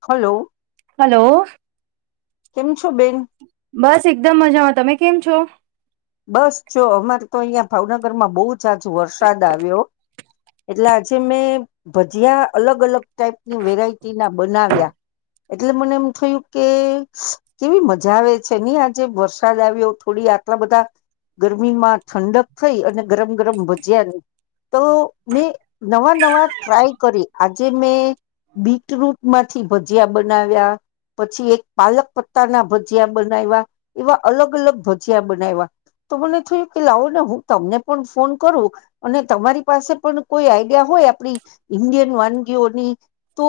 Hello hello કેમ છો બેન બસ એકદમ મજામાં, તમે કેમ છો? બસ જો અમારે તો અહીયાં ભાવનગરમાં બઉ જાજો વરસાદ આવ્યો. એટલે આજે મેં ભજીયા અલગ-અલગ ટાઈપની વેરાયટી ના બનાવ્યા, એટલે મને એમ થયું કે કેવી મજા આવે છે નઈ આજે વરસાદ આવ્યો થોડી આટલા બધા ગરમીમાં ઠંડક થઈ અને ગરમ-ગરમ ભજીયાની તો મેં નવા નવા ટ્રાય કરી આજ મે બીટરૂટ મા થી ભજીયા બનાવ્યા, પછી એક પાલક પત્તા ના ભજીયા બનાયવા એવા અલગ-અલગ ભજીયા બનાયવા તો મને થયું કે લાવો ને હું તમને પન ફોન કરું અને તમારી પાસે પણ કોઈ આઈડિયા હોય આપણી ઈન્ડિયન વાનગીઓની તો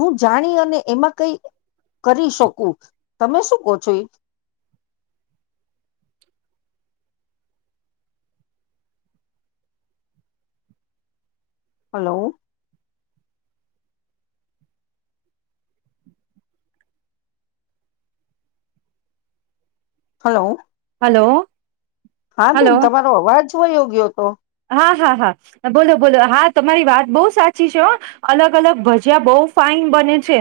હું જાણી અને એમાં કઈ કરી શકું તમે શું કહો છો એ? હલો હલો હલો હા બેન હલો તમારો અવાજ વયો ગ્યતો. હા હા હા બોલો બોલો હા તમારી વાત બઉ સાચી છે હ અલગ-અલગ ભજીયા બઉ ફાઈન બને છે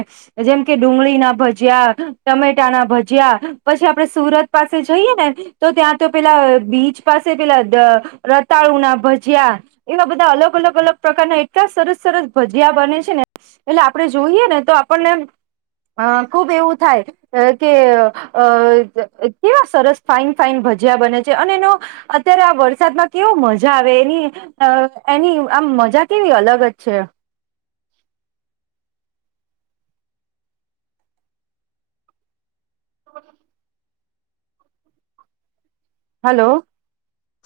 જેમ કે, ડુંગળીના ભજીયા, ટમેટા ના ભજીયા, પછી આપડે સુરત પાસે જઈએ ને તો ત્યાં તો પેલા બીચ પાસે પેલા ધ રતાળુ ના ભજીયા એવા બધા અલગ-અલગ, અલગ પ્રકારના એટલા સરસ-સરસ ભજીયા બને છે ને એટલે આપડે જોઈએ ને તો આપણને અ ખુબ એવું થાય કે, અ કેવા સરસ ફાઈન ફાઈન ભજીયા બને છે અને એનો અત્યારે આ વરસાદમાં કેવો મજા મજા આવે એની એની આમ મજા કેવી અલગ જ છે. હલો.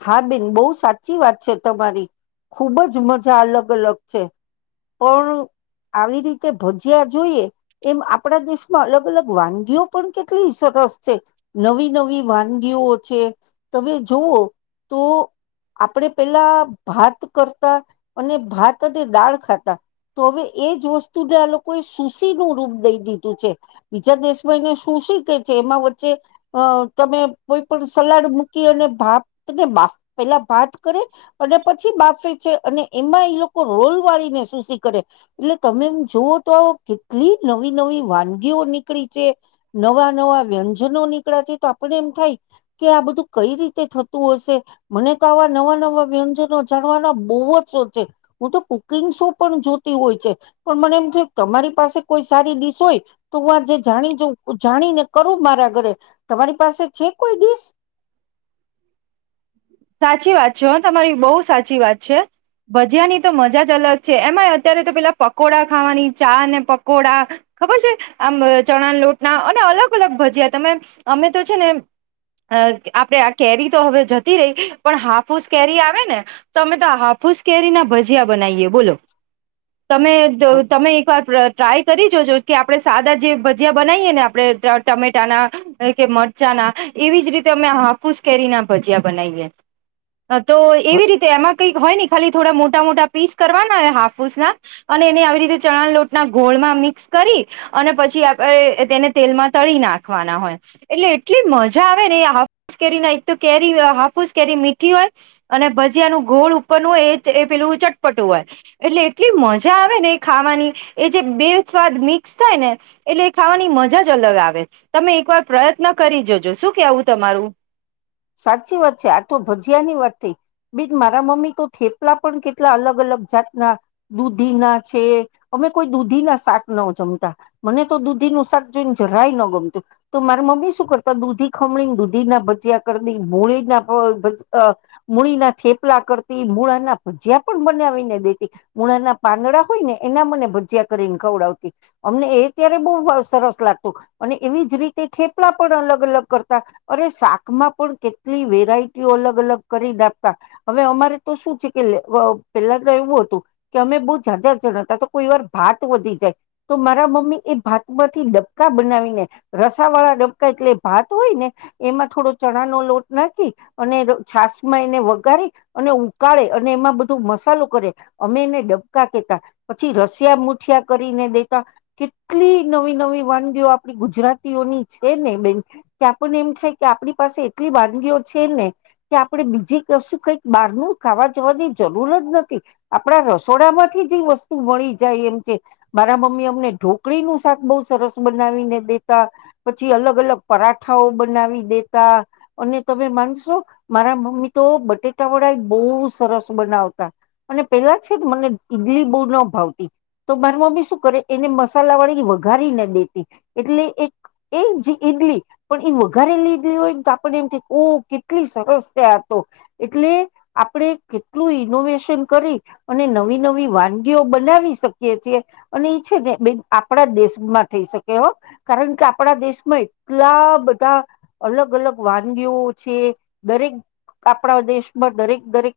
હા બેન બહુ સાચી વાત છે તમારી ખુબ જ મજા અલગ અલગ છે પણ આવી રીતે ભજયા જોઈએ એમ આપણા દેશમાં અલગ અલગ વાનગીઓ પણ કેટલી સરસ છે નવી નવી વાનગીઓ છે તમે જોઓ તો આપણેે પેલા ભાત કરતા અને ભાત અને દાળ ખાતા તો હવે એજ વસ્તુને આ લોકોએ સુશી નું રૂપ દઈ દીધું છે બીજા દેશભાઈને સુશી કે છે એમાં વચ્ચે અ તમે કોઈ પણ સલાડ મૂકી અને ભાત પેલા ભત કરે અને પછી બાફે છે અને એમાં એ લોકો રોલ વાળીને સુસીી કરે એટલે તમે એમ જુવ તો આવ કેટલી નવી નવી વાનગીઓ નીકળી છે નવા નવા વ્યંજનો નીકળ્યા છે તો આપને એમ થાય કે આ બધું કઈ રીતે થ. હ મને તો આવા નવા નવા વ્યંજનો જાણવાના બહુ જ શોખ છે હું તો કુકિંગ શો પણ જોતી હોય છે પણ મને એમ થય તમારી પાસે કોઈ સારી ડિશ હોય તો હું આ જે જાણી જાઉ જાણીને કરું મારા ઘરે તમારી પાસે છે કોઈ ડિશ. સાચી વાત છે તમારી બહુ સાચી વાત છે ભજીયાની તો મજા જ અલગ છે એમાં અત્યારે તો પેલા પકોડા ખાવાની ચા ને પકોડા ખબર છે આમ ચણા લોટના અને અલગ અલગ ભજીયા તમે અમે તો છે ને આપણેે આ કેરી તો હવે જ ર પણ હાફુસ કેરી આવે ને તો અમે તો હાફુસ કેરી ના ભજીયા બનાવીએ બોલો. તમે તમે એકવાર ટ્રાય કરી જોજો કે આપડે સાદા જે ભજીયા બનાવીયએ ને આપડણે ટમેટાના કે મરચાંના એવીજ રીતે અમે હાફુસ કેરી ના ભજીયા. તો એવી રીતે એમાં કઈક હોય ને ખાલી થોડા મોટા મોટા પીસ કરવાના હો હાફુસ ના અને એને આવી રીતે ચણા લોટના ગોળમાં મિક્સ કરી અને પછી તેને તેલમાં તળી નાખવાના હોય એટલે એટલી મજા આવે ને હાસ કેરી એક કેરી હાફુસ કેરી મીઠી હોય અને ભજીયાનું ગોળ ઉપરનું હોય એ એ પેલું ચટપટું હોય એટલે એટલી મજા આવે ને એ ખાવાની એ જે બે સ્વાદ મિક્સ થાય ને એટલે એ ખાવાની મજા જ અલગ આવે તમે એકવાર પ્રયત્ન કરી જજો શું કેવું તમારું. સાચી વાત છે આ તો ભજીયા ની વાત થઈ બીજ મારા મમ્મી તો થેપલા પણ કેટલા અલગ અલગ જાતના દૂધી ના છે અમે કોઈ દૂધી ના શાક ના જમતા મને તો દૂધી ન શાક જોઈને જરાય ન ગમતું તો મારા મમ્મી શું કરતા દૂધી ખમણી ને દૂધી ના ભજીયા મૂળીના મૂળીના થેપલા કરતી મૂળાના ભજીયા પણ બનાવીને દેતી મૂળાના પાંદડા હોય ને એના મને ભજીયા કરીને ખવડાવતી અમને એ ત્યારે બહ સરસ લાગતું અને એવી જ રીતે થેપલા પણ અલગ અલગ કરતા અરે શાક માં પણ કેટલી વેરાયટીઓ અલગ અલગ કરી ના આપતા હવે અમારે તો શું છે કે પેલા તો એવું હતું કે અમે બહુ જાદા જણાતા તો કોઈ વાર ભાત વધી જાય તો મારા મમ્મી એ ભાત માંથી ડબકા બનાવીને રસા વાળા ડબકા એટલે ભાત હોય ને એમાં થોડો લોટ નાખી અને છાસ માં એને વગારી અને ઉકાળે અને એમાં બધું મસાલો કરે અમે એને ડબકા કેતા પછી રસિયા મુઠિયા કરીને દેતા કેટલી નવી નવી વાનગીઓ આપડી ગુજરાતીઓની છે ને બેન કે આપને એમ થાય કે આપડી પા એટલી વાનગીઓ છે ને કે આપડણે બીજી વસ્તુ કઈક બહાર ન ખાવા જવાની જરૂર જ નથી આપડા રસોડા માંથી જે વસ્તુ મળી જાય એમ છે મારા મમ્મી અમને ઢોકળી નું શાક બહુ સરસ બનાવીને દેતા પછી અલગ અલગ પરાઠાઓ બનાવી દેતા. અને તમે માનશો મારા મમ્મી તો બટેટા વાળા બહુ સરસ બનાવતા અને પેલા છે મને ઈડલી બહુ ના ભાવતી તો મારા મમ્મી શું કરે એને મસાલા વાળી વઘારી ના દેતી એટલે એક એ જે ઈડલી પણ એ વઘારેલી ય આપને એમથી ઓ કેટલી સરસ ત્યાં હતો એટલે આપણેે કેટલું ઇનોવેશન કરી અને નવી નવી વાનગીઓ બનાવી શકીએ છીએ અને એ છે ને બે આપણા દેશમાં થઈ શકે હો કારણ કે આપણા દેશમાં એટલા બધા અલગ અલગ વાનગીઓ છે દરેક આપણા દેશમાં દરેક દરેક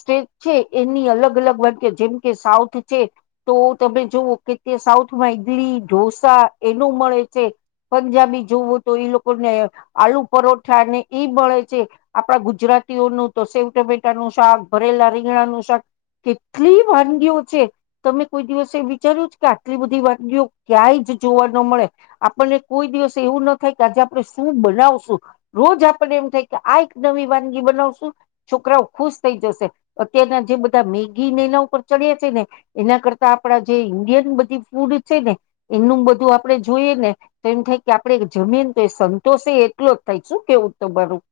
સ્ટેટ છે એની અલગ અલગ વાનગી જેમ કે સાઉથ છે તો તમે જોવઓ કે તે સાઉથમાં ઈદડી ઢોસા એનું મળે છે પંજાબી જોવો તો એ લોકો આલુ પરોઠા ને એ મળે છે આપણા ગુજરાતીઓનું તો સેવ ટમેટા નું શાક ભરેલા રીંગણા નું શાક કેટલી વાનગીઓ છે તમે કોઈ દિવસે વિચાર્યું કે આટલી બધી વાનગીઓ ક્યાંય જ જોવા ન મળે આપણને કોઈ દિવસ એવું ના થાય કે આજ આપ શું બનાવશું રોજ આપને એમ થાય કે આ એક નવી વાનગી બનાવશું છોકરાઓ ખુશ થઈ જશે અત્યારના જે બધા મેગીને એના ઉપર ચડ્યા છે ને એના કરતા આપડા જે ઈન્ડિયન બધી ફૂડ છે ને એનું બધું આપણે જોઈએ ને તો એમ થાય કે આપણે જમીન તો એ સંતોષ એ એટલો જ થાય શું કેવું તો બરું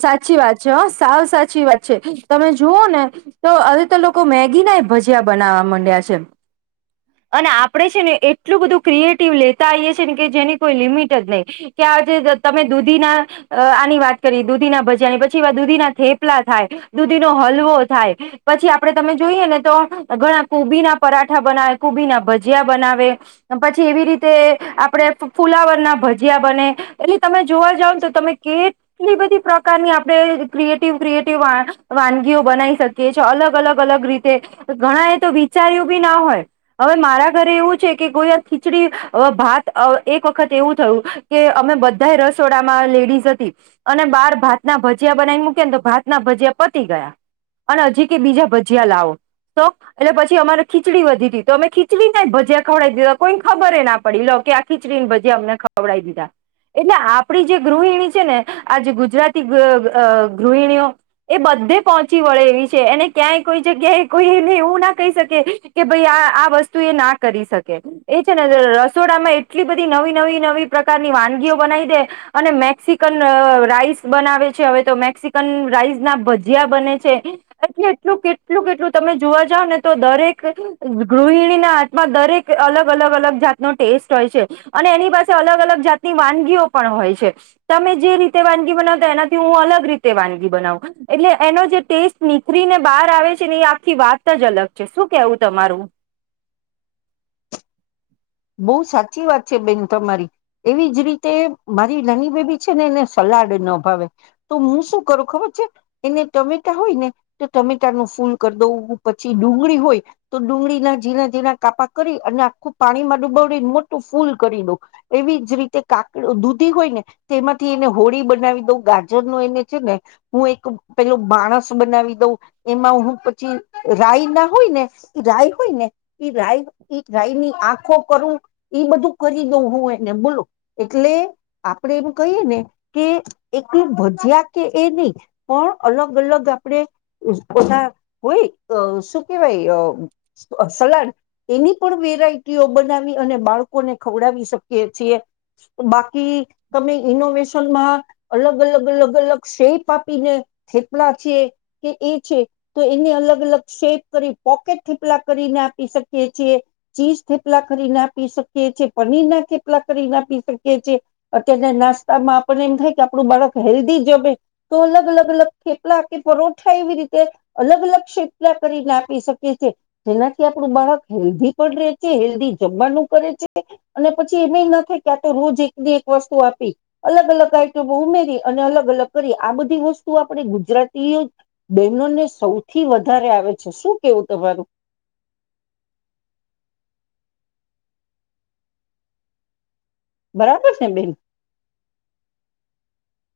સાચી વાત છે હ સાવ સાચી વાત છે તમે જુઓ ને તો હવે તો લોકો મેગી ના એ ભજીયા બનાવવા માંડ્યા છે. અને આપડણે છે ને એટલું બધું ક્રિએટિવ લેતા આવીઈએ છે ને કે જેની કોઈ લિમિટ જ નહી કે આજે તમે દૂધી ના આની વાત કરીએ દૂધીના ભજયાની પછી દૂધી ના થેપલા થાય દૂધીનો હલવો થાય પછી આપડે તમે જોઈએ ને તો ઘણા કોબી ના પરાઠા બનાવે કુભી ના ભજીયા બનાવે પછી એવી રીતે આપણે ફુલાવર ના ભજીયા બને એટલે તમે જોવા જાવ ને તો તમે કેટલી બધી પ્રકારની આપણે ક્રિએટિવ ક્રિએટિવ વાનગીઓ બનાવી શકીએ છે અલગ અલગ અલગ રીતે ઘણા એ તો વિચાર્યું બી ના હોય. હવે મારા ઘરે એવું છે કે કોઈ ખીચડી ભાત એક વખત એવું થયું કે અમે બધા રસોડામાં લેડીઝ હતી અને બાર ભાત ના ભજીયા બનાવીને મૂકી ને તો ભાત ના ભજીયા પતી ગયા અને હજી કે બીજા ભજીયા લાવો સોખ એટલે પછી અમારે ખીચડી વધી ત તો અમે ખીડીના ભજયા ખવડી દીધા કોઈને ખબરે ના પડી લો કે આ ખીચડીને ભજયા અમને ખવડાવી દીધા એટલે આપણી જે ગૃહિણી છે ને આજ ગુજરાતી ગૃહિણીઓ એ બધે પહોંચી વળે એવી છે એને ક્યાંય કોઈ જગ્યાએ કોઈ એને એવું ના કહી શકે કે ભાઈ આ આ વસ્તુ એ ના કરી શકે એ છે ને રસોડામાં એટલી બધી નવી નવી નવી પ્ર પ્રકારની વાનગીઓ બનાવી દે. અને મેક્સિકન રાઈસ બનાવે છે હવે તો મેક્સિકન રાઈસ ના ભજીયા બને છે એટલે એટલું કેટલું કેટલું તમે જોવા જાવ ને તો દરેક ગૃહિણીના હાથમાં દરેક અલગ અલગ અલગ જાતનો ટેસ્ટ હોય છે અને એની પાસે અલગ અલગ જાતની વાનગીઓ પણ હોય છે તમે જે રીતે વાનગી બનાવતા એનાથી હું અલગ રીતે વાનગી બનાવું એટલે એનો જે ટેસ્ટ નીકળીને બહાર આવે છે ને એ આખી વાત જ અલગ છે શું કેવું તમારું. બહુ સાચી વાત છે બેન તમારી એવી જ રીતે મારી નાની બેબી છે ને એને સલાડ ના ભાવે તો હું શું કરું ખબર છે એને ટમેટા હોય ને તો ટમેટાનું ફૂલ કરી દઉં પછી ડુંગળી હોય તો ડુંગળીના ઝીણા ઝીણા કાપા કરી અને આખું પાણી માટે ડુબડીને મોટું ફૂલ કરી દઉં એવી જ રીતે કાકડી દૂધી હોય ને તેમાંથી એને હોળી બનાવી દઉં ગાજર નું એને છે ને હું એક પેલો માણસ બનાવી દઉં એમાં હું પછી રાય ના હોય ને રાય હોય ને એ રાય રાયની આંખો એ બધું કરી દઉ હું એને બોલો એટલે આપડે એમ કહીએ ને કે એટલું ભજ્યા કે એ નહી પણ અલગ અલગ આપણે બધા હોય શું કેહેવાય સલાડ એની પણ વેરાયટીઓ બનાવી બાળકોને ખવડાવી શકીએ છએ બાકી તમે ઈનોવેશનમાં અલગ અલગ અલગ અલગ શેપ આપીને થેપલા છે કે એ છે તો એને અલગ અલગ શેપ કરી પોકેટ થેપલા કરીને આપી શકીએ છી ચીજ થપલા કરી ના આપી શકીી પનીર ના ખેપલા કરી ના પી શકીએ છે અત્યના નાસ્તામાં આપને એમ થાય કે આપડું બાળક હેલ્ધી જમે તો અલગ અલગ અલગ ખેપલા કે પરોઠા એવી રીતે અલગ અલગ શેપલા કરી ના આપી શકીએ છી જેનાથી આપડું બાળક હેલ્ધી પણ રહે છે હેલ્ધી જમવાનું કરે છે અને પછી એમ ના થાય કે આ તો રોજ એક દ એક વસ્તુ આપી અલગ અલગ આઈટ ઉમેરી અને અલગ અલગ કરી આ બધી વસ્તુ આપણે ગુજરાતીઓ બહેનોને સૌથી વધારે આવે છે શું કેવું તમારું. બરાબર છે બેન.